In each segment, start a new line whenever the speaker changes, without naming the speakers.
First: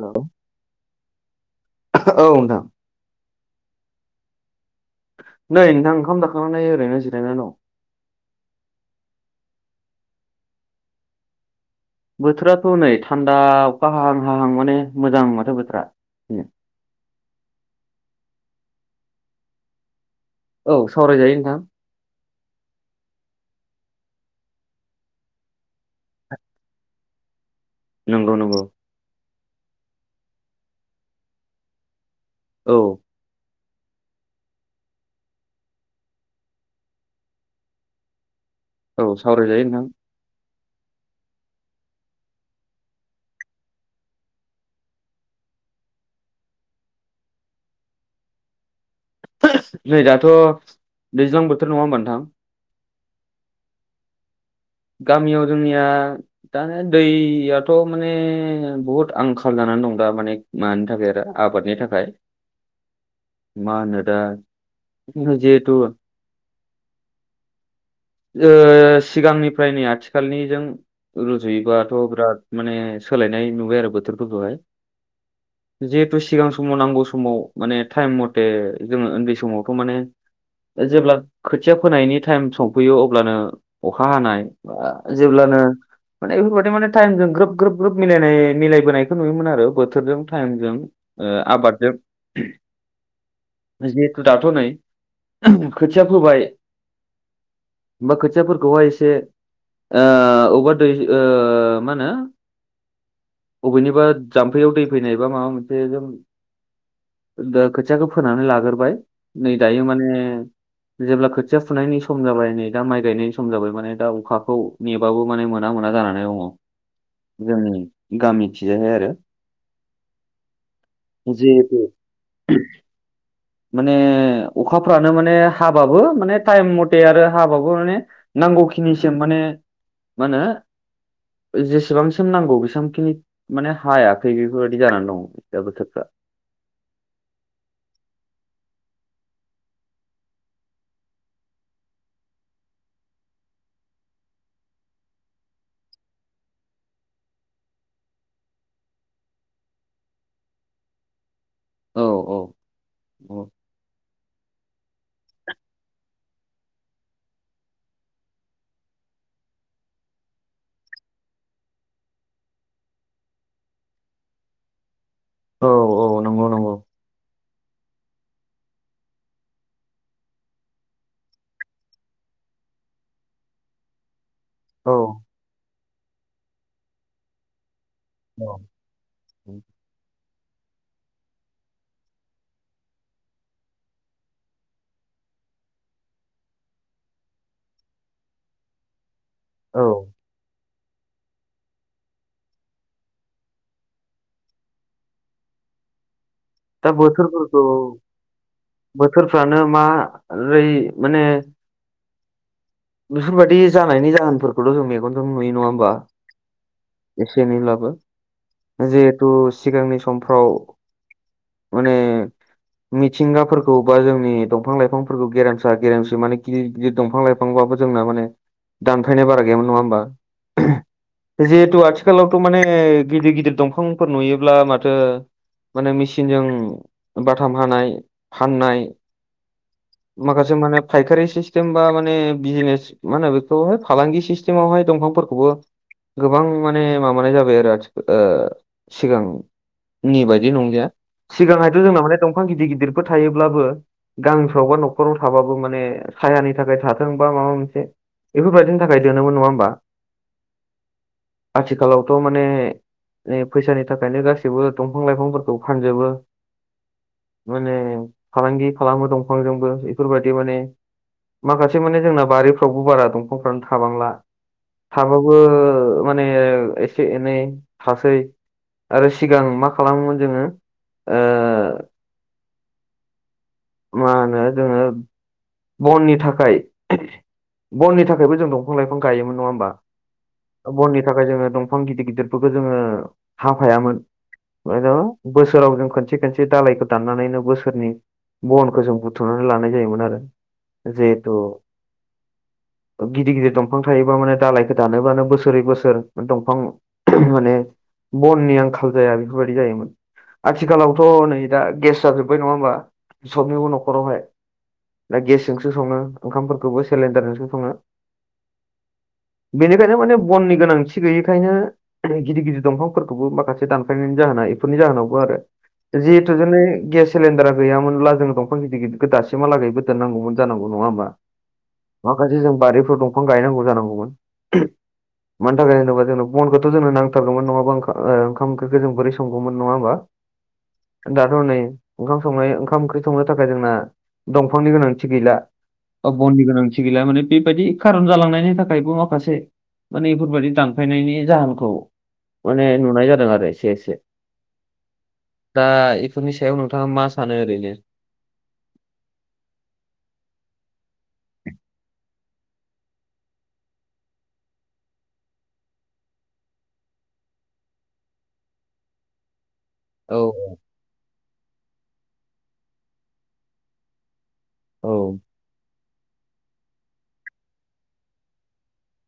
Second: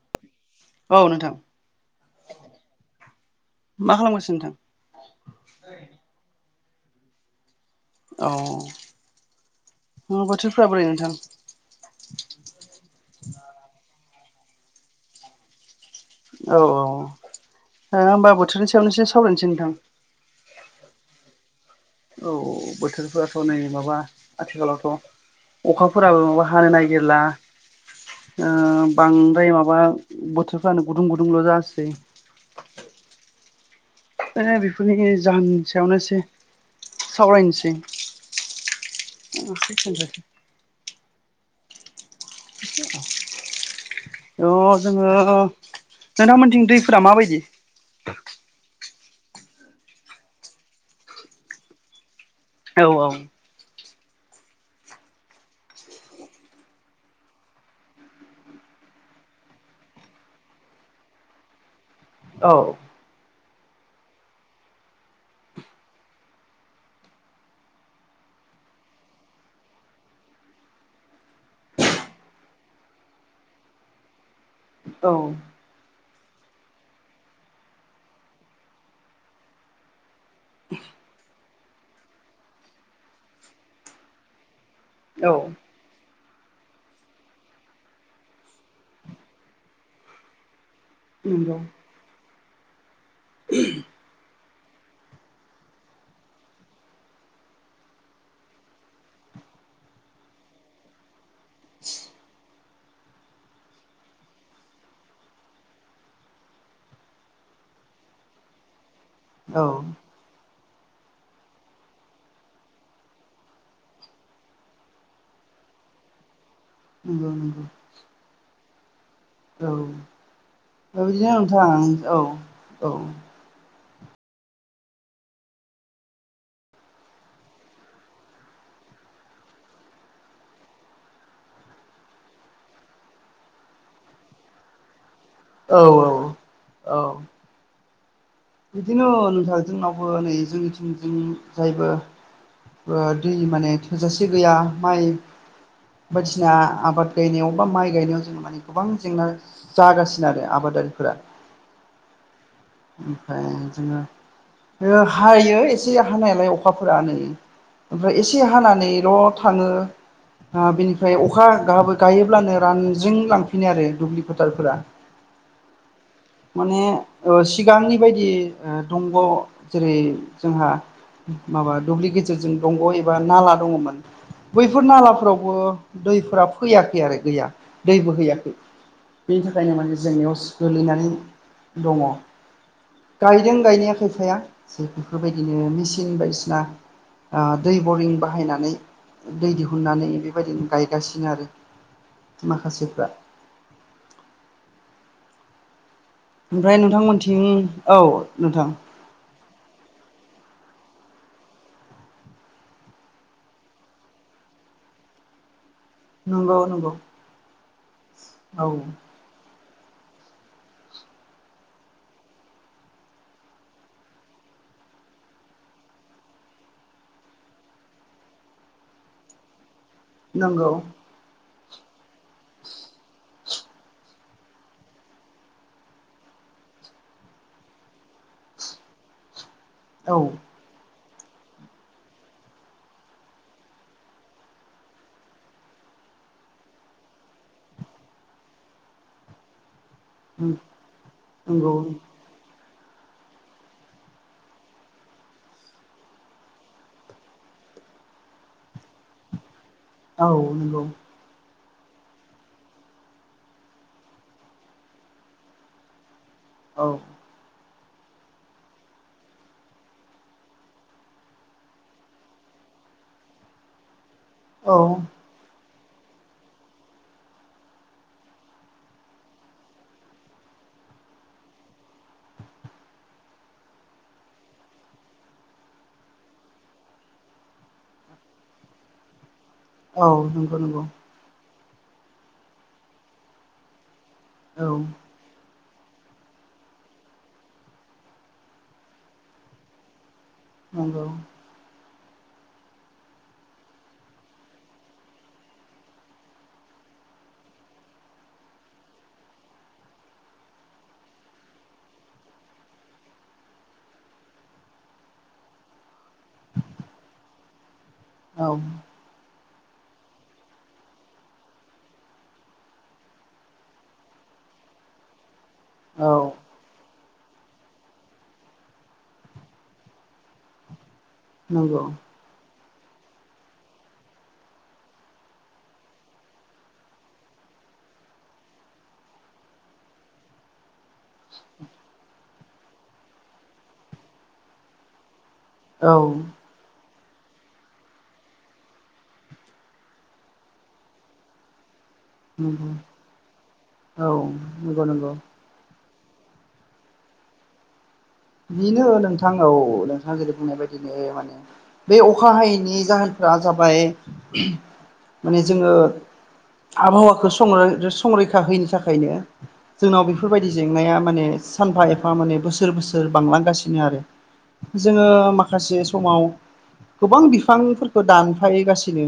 हेल'
औ नोंथां
औ नोंथां
मा खालामगासिनो नोंथां
नै नोंथां ओंखाम जाखांनानै ओरैनो जिरायनानै दं
औ न' बोथोरफोरा बोरै नोंथां
बोथोराथ' नै थान्दा अखा हाहां हाहां माने मोजां माथो बोथोरा
औ-औ ओ होमबा बोथोरनि सायावनो एसे सावरायनोसै नोंथां
औ सावरायजायो नोंथां
औ बोथोरफोराथ' नै माबा आथिखालावथ' अखाफोराबो माबा हानो नागिरला
नंगौ
ओ
नंगौ
बांद्राय माबा बोथोरफ्रानो गुदुं गुदुंल' जासै
औ
[unintelligible] बेफोरनि जाहोननि सायावनो एसे सावरायनोसै
औ सावरायजायो नोंथां
[unintelligible] औ जोङो नोंथांमोनिथिं दैफोरा माबायदि
नै दाथ' दैज्लां बोथोर नङा होमबा नोंथां
औ-औ
गामियाव जोंनिया दा नै दैयाथ' माने बहुद आंखाल जानानै दं दा माने मानि थाखाय आरो आबादनि थाखाय
औ
मा होननो दा जिहेतु ओ सिगांनिफ्राय नै आथिखालनिजों रुजुयोबाथ' बिराद माने सोलायनाय नुबाय आरो बोथोरफोरखौहाय
औ
जिहेथु सिगां समाव नांगौ समाव माने टाइम मथे जोङो उन्दै समावथ' माने जेब्ला खोथिया फोनायनि टाइम संफैयो अब्लानो अखा हानाय आ
औ
जेब्लानो माने बेफोरबायदि माने टाइमजों ग्रोब-ग्रोब-ग्रोब मिलायनाय मिलायबोनायखौ नुयोमोन आरो बोथोरजों टाइमजों ओ
नंगौ
आबादजों
[inaudible]
जिहेथु दाथ' नै खोथिया फोबाय ओमफाय खोथियाफोरखौहाय एसे ओ अबेबा दै ओ मा होनो बबेनिबा जाम्फैयाव दै फैनायबा माबा मोनसे जों दा खोथियाखौ फोनानै लाग्रोबाय नै
औ
दायो माने जेब्ला खोथिया फुनायनि सम जाबाय नै दा माइ गायनायनि सम जाबाय माने दा अखाखौ नेबाबो माने मोना मोना जानानै
नंगौ
दङ
नंगौ
जोंनि गामिखिजायहाय आरो
औ बिदिनो नोंथां
जिहेथु
औ औ।
माने अखाफ्रानो माने हाबाबो माने टाइम मथे आरो हाबाबो माने। नांगौखिनिसिम माने मा होनो जेसेबांसिम नांगौ बेसेबांखिनि माने हायाखै बेफोरबायदि जानानै दं दा
औ
बोथोरफ्रा
औ। बिदिनो नोंथां जोंनावबो नै जोंनिथिंजोंं जायबो ओ दै माने थोजासे गैया माइ बायदिसिना आबाद गायनायाव बा माइ गायनायाव जों माने गोबां जेंना जागासिनो आरो आबादारिफोरा
औ औ। औ
ओमफ्राय जोङो हायो एसे हानायालाय अखाफोरा नै ओमफ्राय एसे हानानैल' थाङो ओ बिनिफ्राय अखा गाहाबो गायोब्लानो रानजों लांफिनो आरो दुब्लि फटारफोरा
औ औ नंगौ नंगौ
माने ओ सिगांनि बायदि दंग' जेरै जोंहा। माबा दुब्लि गेेजेरजों दंग एबा नाला दङमोन। बैफोर
औ
नालाफोरावबो दैफोरा फैयाखै आरो गैया दै
औ
बोहैयाखै बेनि थाखायनो माने जोंनियाव गोलैनानै दङ गायदों गायनाया खायफाया जे बेफोरबायदिनो मेसिन बायदिसिना आ दै बरिं बाहायनानै दै
औ
दिहुननानै बेबायदिनो गायगासिनो आरो माखासेफ्रा ओमफ्राय
दा
नोंथांमोनथिं
बोथोरफोरखौ
औ नोंथां
बोथोरफ्रानो मारै माने बेफोरबायदि जानायनि जाहोनफोरखौथ जों मेगनजों नुयो नङा होमबा?
नंगौ नंगौ
एसे एनैब्लाबो
औ
जिहेथु सिगांनि समफ्राव माने मिथिंगाफोरखौ बा जोंनि दंफां लाइफांफोरखौ गेरेमसा गेरेमसा माने गिदिर गिदिर दंफां लाइफां फांबाबो जोंना माने दानफाय बारा गैयामोन नङा होमबा
नंगौ
जिहेथु आथिखालावथ माने गिदिर गिदिर दंफांफोर नुयोब्ला माथो माने मेसिनजों बाथाम हानाय फाननाय
औ
माखासे माने फायखारि सिस्टेम बा माने बिजिनेस मा होनो बेखौहाय फालांगि सिस्टेमावहाय दंफांफोरखौबो गोबां माने माबानाय जाबाय आरो आथिखाल सिगां नि बायदि नंलिया
नंगौ
सिगांहायथ जोंना माने दंफां गिदिर गिदिरफोर थायोब्लाबो गामिफोरावबा न'खराव थाबाबो माने सायानि थाखाय थाथों बा माबा मोनसे बेफोरबायदिनि थाखाय दोनोमोन नङा होनोमबा
औ नंगौ
आथिखालावथ माने फैसानि थाखायनो गासैबो दंफां लाइफांफोरखौ फानजोबो
औ
माने फालांगि खालामो दंफांजोंबो बेफोरबायदि माने माखासे माने जोंना बारिफ्रावबो बारा दंफांफ्रानो थाबांला
औ
थाबाबो मान एसे हासै आरो सिगां मा खालामोमोन जोङो ओ मा होनो जोङो बननि थाखाय बननि थाखायबो जों दंफां लाइफां गायोमोन नङा होमबा
औ नंगौ नंगौ
बननि थाखाय जोङो दंफां गिदिर गिदिरफोरखौ जोङो हाफायामोन
औ
[unintelligible] बोसोराव जों खनसे खनसे दाालायखौ दाननानैनो बोसोरनि बनखौ जों बुथुमनानै लानाय जायोमोन आरो
नंगौ
जिहेथु
[inaudible]
गिदिर गिदिर दंफां थायोबा माने दालायखौ दानोबानो बोसोरै बोसोर दंफां माने बननि आंखाल जाया बेफोरबायदि जायोमोन आथिखालावथ नै दा गेस जाजोब्बाय नङा होमबा सबनिबो न'खरावहाय दा गेसजोंसो सङो ओंखामफोरखौबो सिलेन्डारजों सङो
औ नंगौ औ
बेनिखायनो माने बननि गोनांथि गैयैखायनो गिदिर गिदिर दंफांफोरखौबो माखासे दानखायनायनि जाहोना इफोरनि जाहोनावबो आरो जिहेतु जोंनो गेस सिलिडारा गैयामोनब्ला जों दंफां गिद गिदिर दासिमहालागैबो दोननांगौ जानांगौ नङा होमबा
नंगौ
माखासे जों बारिफोर दंफां गायनांगौ जानांगौमोन मानो थाखाय होनोबा जोंनो बनखौथ जोंनो नथारगौमोन नङाबा ओं ओखाम ओख्रिखौ जों बोरैं संगौमोन नङा होमबा
[inaudible]
दाथ' नै ओंखाम संनाय ओंखाम ओंख्रि संनो थाखाय जोंना दंफांनि गोनांथि गैला बननि गोनांथि गैला माने बेबायदि खारन जालांनायनि थाखायबो माखासे माने बेफोरबायदि दानफायनायनि जाहोनखौ माने
नंगौ
नुनाय जादों आरो एसे एसे
औ नंगौ नंगौ
दा इफोरनि सायाव नोंथाङा मा सानो ओरैनो
बेनो नोंथां औ नोंथाङा जेरैबादि बुंनाय बायदिनो माने बे अखा हायैनि जाहोनफोरा जाबाय माने जोङो आबहावाखौ सं संरैखा होनि थाखायनो जोंनाव
औ
बेफोरबायदि जेंनाया माने सानफा एफा माने बोसोर बोसोर बांलांगासिनो आरो जोङो
औ
माखासे समाव गोबां बिफांफोरखौ दानफायगासिनो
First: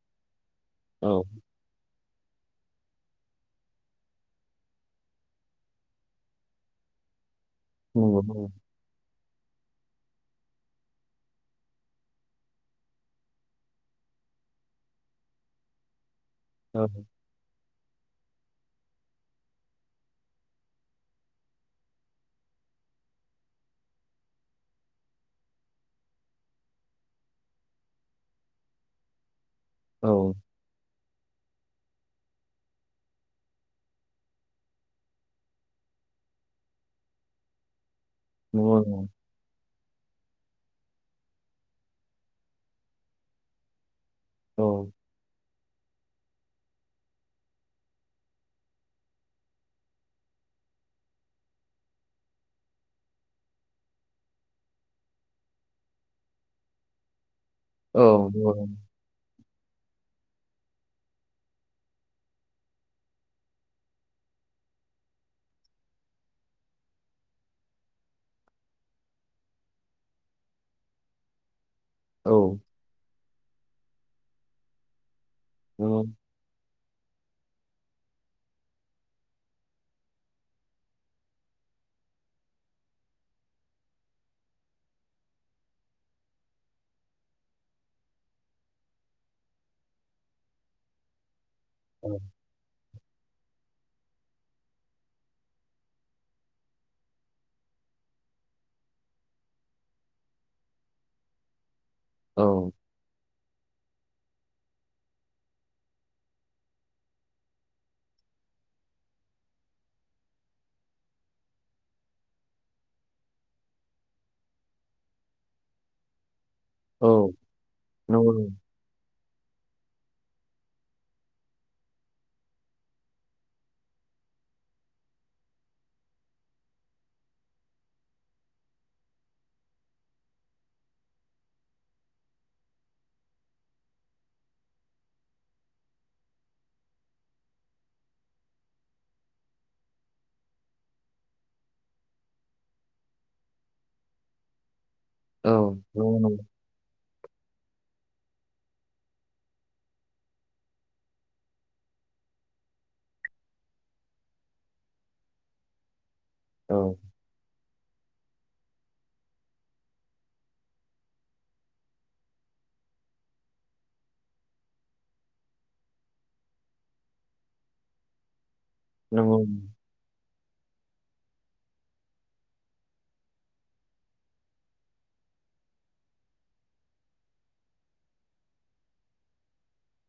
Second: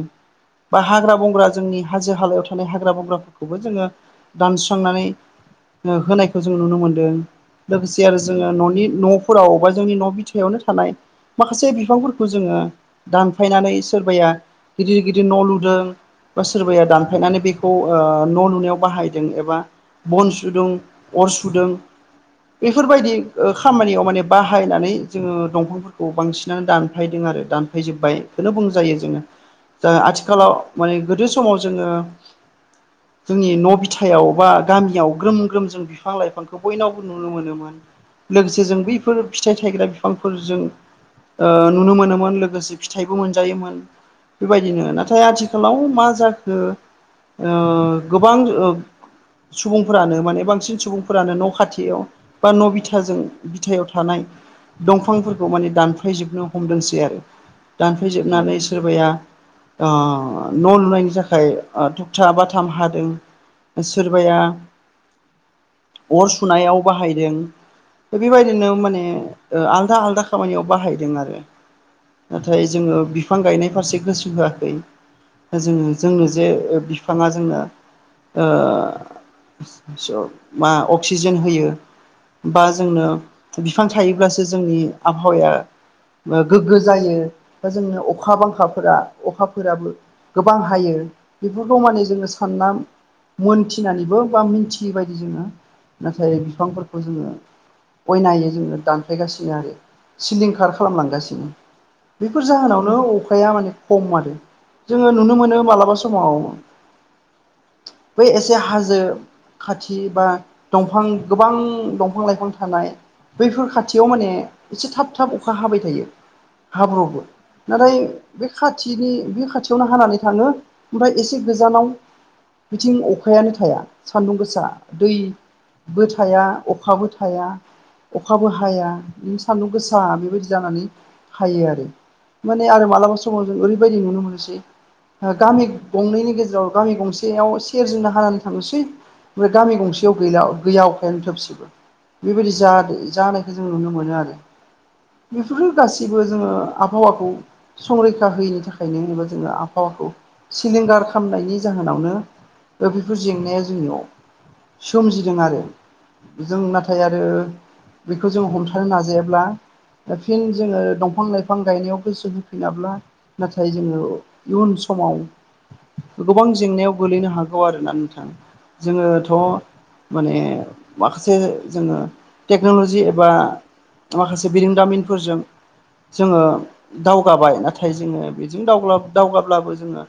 बा
औ
हाग्रा बंग्रा जोंनि हाजो हालायाव थानाय हाग्रा बंग्राफोरखौबो जोङो दानस्रांनानै होनायखौ जों नुनो मोनदों लोगोसे आरो जोङो न'नि न'फोराव बा जोंनि न' बिथायावनो थानाय माखासे बिफांफोरखौ जोङो दानफायनानै सोरबाया गिदिर गिदिर न' लुदों बा सोरबाया दानफायनानै बेखौ खौ न' लुनायाव बाहायदों एबा बन सुदों अर सुदों बेफोरबायदि खामानियाव माने बाहायनानै जोङो दंफांफोरखौ बांसिनानो दानफायदों आरो दानफायजोब्बाय बेखौनो बुंजायो जोङो दा
औ
आथिखालाव माने गोदो समाव जोङो जोंनि न' बिथायाव बा गामियाव ग्रोम ग्रोम जों बिफां लाइफांखौ बयनावबो नुनो मोनोमोन लोगोसे जों
नंगौ नंगौ
बैफोर फिथाइ थायग्रा बिफांफोरजों नुनो मोनोमोन लोगोसे फिथाइबो मोनजायोमोन बेबायदिनो
औ
नाथाय आथिखालाव मा जाखो गोबां सुबुंफोरानो माने बांसिन सुबुंफोरानो न' खाथियाव बा न' बिथा थाजों बिथायाव थानाय दंफांफोरखौ माने दानफायजोबनो हमदोंसै आरो
औ नंगौ
दानफायजोबनानै सोरबाया न' लुनायनि थाखाय थबथा बाथाम हादों सोरबाया अर सुनायाव बाहायदों बेबायदिनो माने आलदा आलदा खामानियाव बाहायदों आरो नाथाय जोङो बिफां गायनाय फारसे गोसो होआखै दा जोङो
नंगौ
जों जे बिफाङा जोंना मा अक्सिजेन होयो बा जोंनो बिफां थायोब्लासो जोंनि आबहावाया गोग्गो जायो बा जोंनो अखा बांखाफोरा अखाफोराबो गोबां हायो बेफोरखौ माने जोङो सानना मोनथिनानैबो बा मिनथियै बादि जोङो नाथाय बिफांफोरखौ जोङो अयनायै जोङो दानफ्लायगासिनो आरो सिलिंखार खालामलांगासिनो बेफोर
औ औ नंगौ औ नंगौ औ
जाहोनावनो अखाया माने खम आरो जोङो नुनो मोनो मालाबा समाव बै एसे हाजो खाथि बा दंफां गोबां दंफां बिफां लाइफां थानाय बैफोर खाथियाव माने एसे थाब थाब अखा हाबाय थायो
औ
हाब्रबो
औ
नाथाय
नंगौ
बे खाथि खाथिनि बे खाथियावनो हानानै थाङो ओमफ्राय एसे गोजानाव बिथिं अखायानो थाया सान्दुं गोसा दैबो थाया अखा अखाबो थाया अखाबो हाया सान्दुं गोसा बेबायदि जानानै हायो आरो माने आरो मालाबा समाव जों ओरैबायदि नुनो मोनोसै गामि गंनैनि गेजेराव गामि गंसेयाव सेरजोंनो हानानै थांनोसै ओमफ्राय गामि गंसेयाव गैला गैया अखायानो थोबसेबो बेबायदि जानायखौ जों नुनो मोनो आरो
औ
बेफोरनो
नंगौ
गासैबो
नंगौ
जोङो आबौ आखौ संरैखा होयिनि थाखायनो होनोबा जोङो आब'हावाखौ सिलिंगार खालामामनायनि जाहोनावनो दा बेफोर जेंनाया जोंनियाव सोमजिदों आरो जों
औ
नाथाय आरो बेखौ जों हमथानो नाजायाब्ला दा फिन जोङो दंफां लाइफां गायनायाव गोसो होफिनाब्ला नाथाय जोङो इयुन समाव गोबां जेंनायाव गोलैनो हागौ आरोना नोंथां जोङोथ'
नंगौ
माने माखासे जोङो टेक्न'लजि एबा माखासे बिरोंदामिनफोरजों जोङो दावगाबाय नाथाय जोङो बेजों दावगाब्लाबो जोङो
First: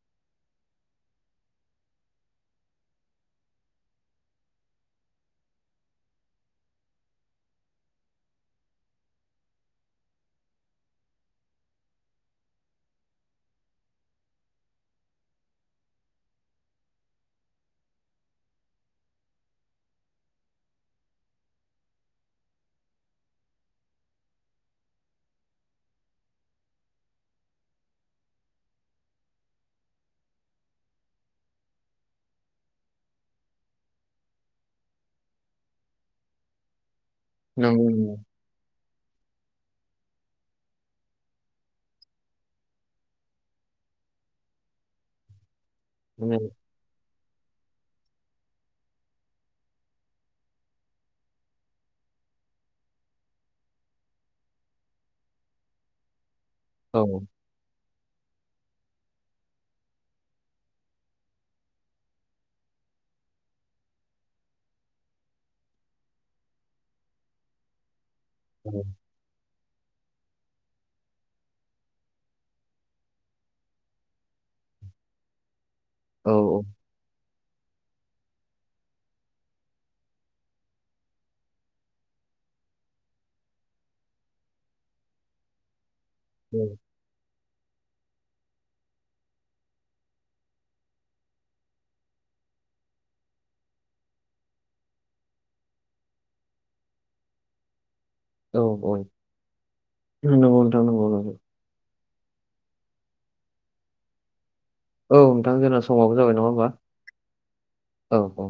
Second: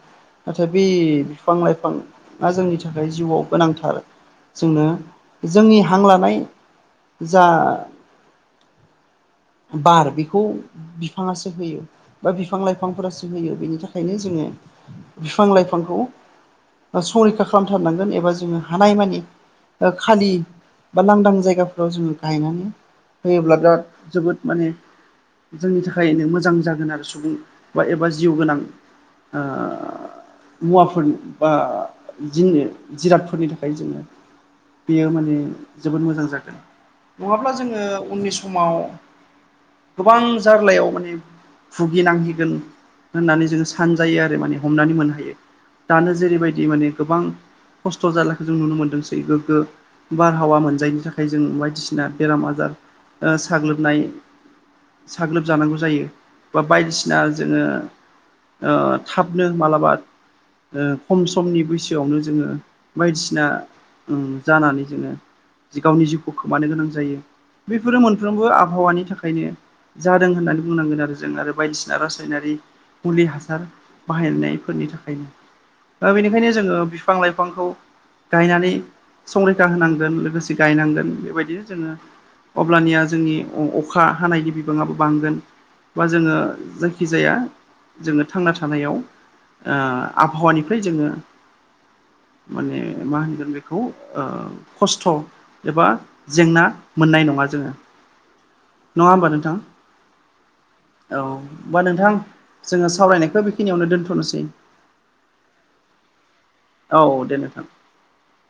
नाथाय बि बिफां लाइफाङा जोंनि थाखाय जिउआव गोनांथार जोंनो जोंनि हां लानाय जा बार बेखौ बिफाङासो होयो बा बिफां लाइफांफोरासो होयो बेनि थाखायनो जोङो बिफां लाइफांखौ संरैखा खालामथारनांगोन एबा जोङो हानायमानि खालि बा लांदां जायगाफोराव जोङो गायनानै होयोब्ला दा जोबोद माने जोंनि थाखायनो मोजां जागोन आरो सुबुं बा एबा जिउ गोनां ओ मुवाफोरनि बा जिनो जिरादफोरनि थाखाय जोङो बेयो माने जोबोद मोजां जागोन नङाब्ला जोङो
नंगौ नंगौ
उननि समाव गोबां जार्लायाव माने भुगिनांहैगोन होननानै जोङो सानजायो आरो माने हमनानै मोननो हायो दानो
माने
जेरैबायदि माने गोबां खस्थ' जालाखौ जों नुनो मोनदोंसैबो बारहावा मोनजायनि थाखाय जों बायदिसिना बेराम आजार साग्लोबनाय साग्लोबजानांगौ जायो बा
औ
बायदिसिना जोङो थाबनो मालाबा खम समनि बैसोआवनो जोङो बायदिसिना जानानै जोङो गावनि जिउखौ खोमानो गोनां जायो बेफोरो मोनफ्रोमबो आबहावानि थाखाय ओंखायनो जादों होननानै बुंनांगोन आरो जों आरो बायदिसिना रासायनारि मुलि हासार बाहायनायफोरनि थाखायनो दा बेनिखायनो
औ
जोङो बिफां लाइफांखौ गायनानै संरैखा होनांगोन लोगोसे गायनांगोन बेबायदिनो जोङो अब्लानिया जोंनि अखा हानायनि बिबाङाबो बांगोन बा जोङो जायखि जखिजाया जोङो थांना थानायाव आबहावानिफ्राय जोङो माने मा होनगोन बे खौ खस्थ' एबा जेंना मोननाय नङा जोङो
औ औ
नङा होमबा नोंथां
नंगौ नोंथां नंगौ
औ
नंगौ
होमबा नोंथां जोङो सावरायनायखौ बेखिनियावनो दोनथ'नोसै
औ नोंथां जोंना समाबो जाबाय नङा होनबा
औ दे नोंथां
औ औ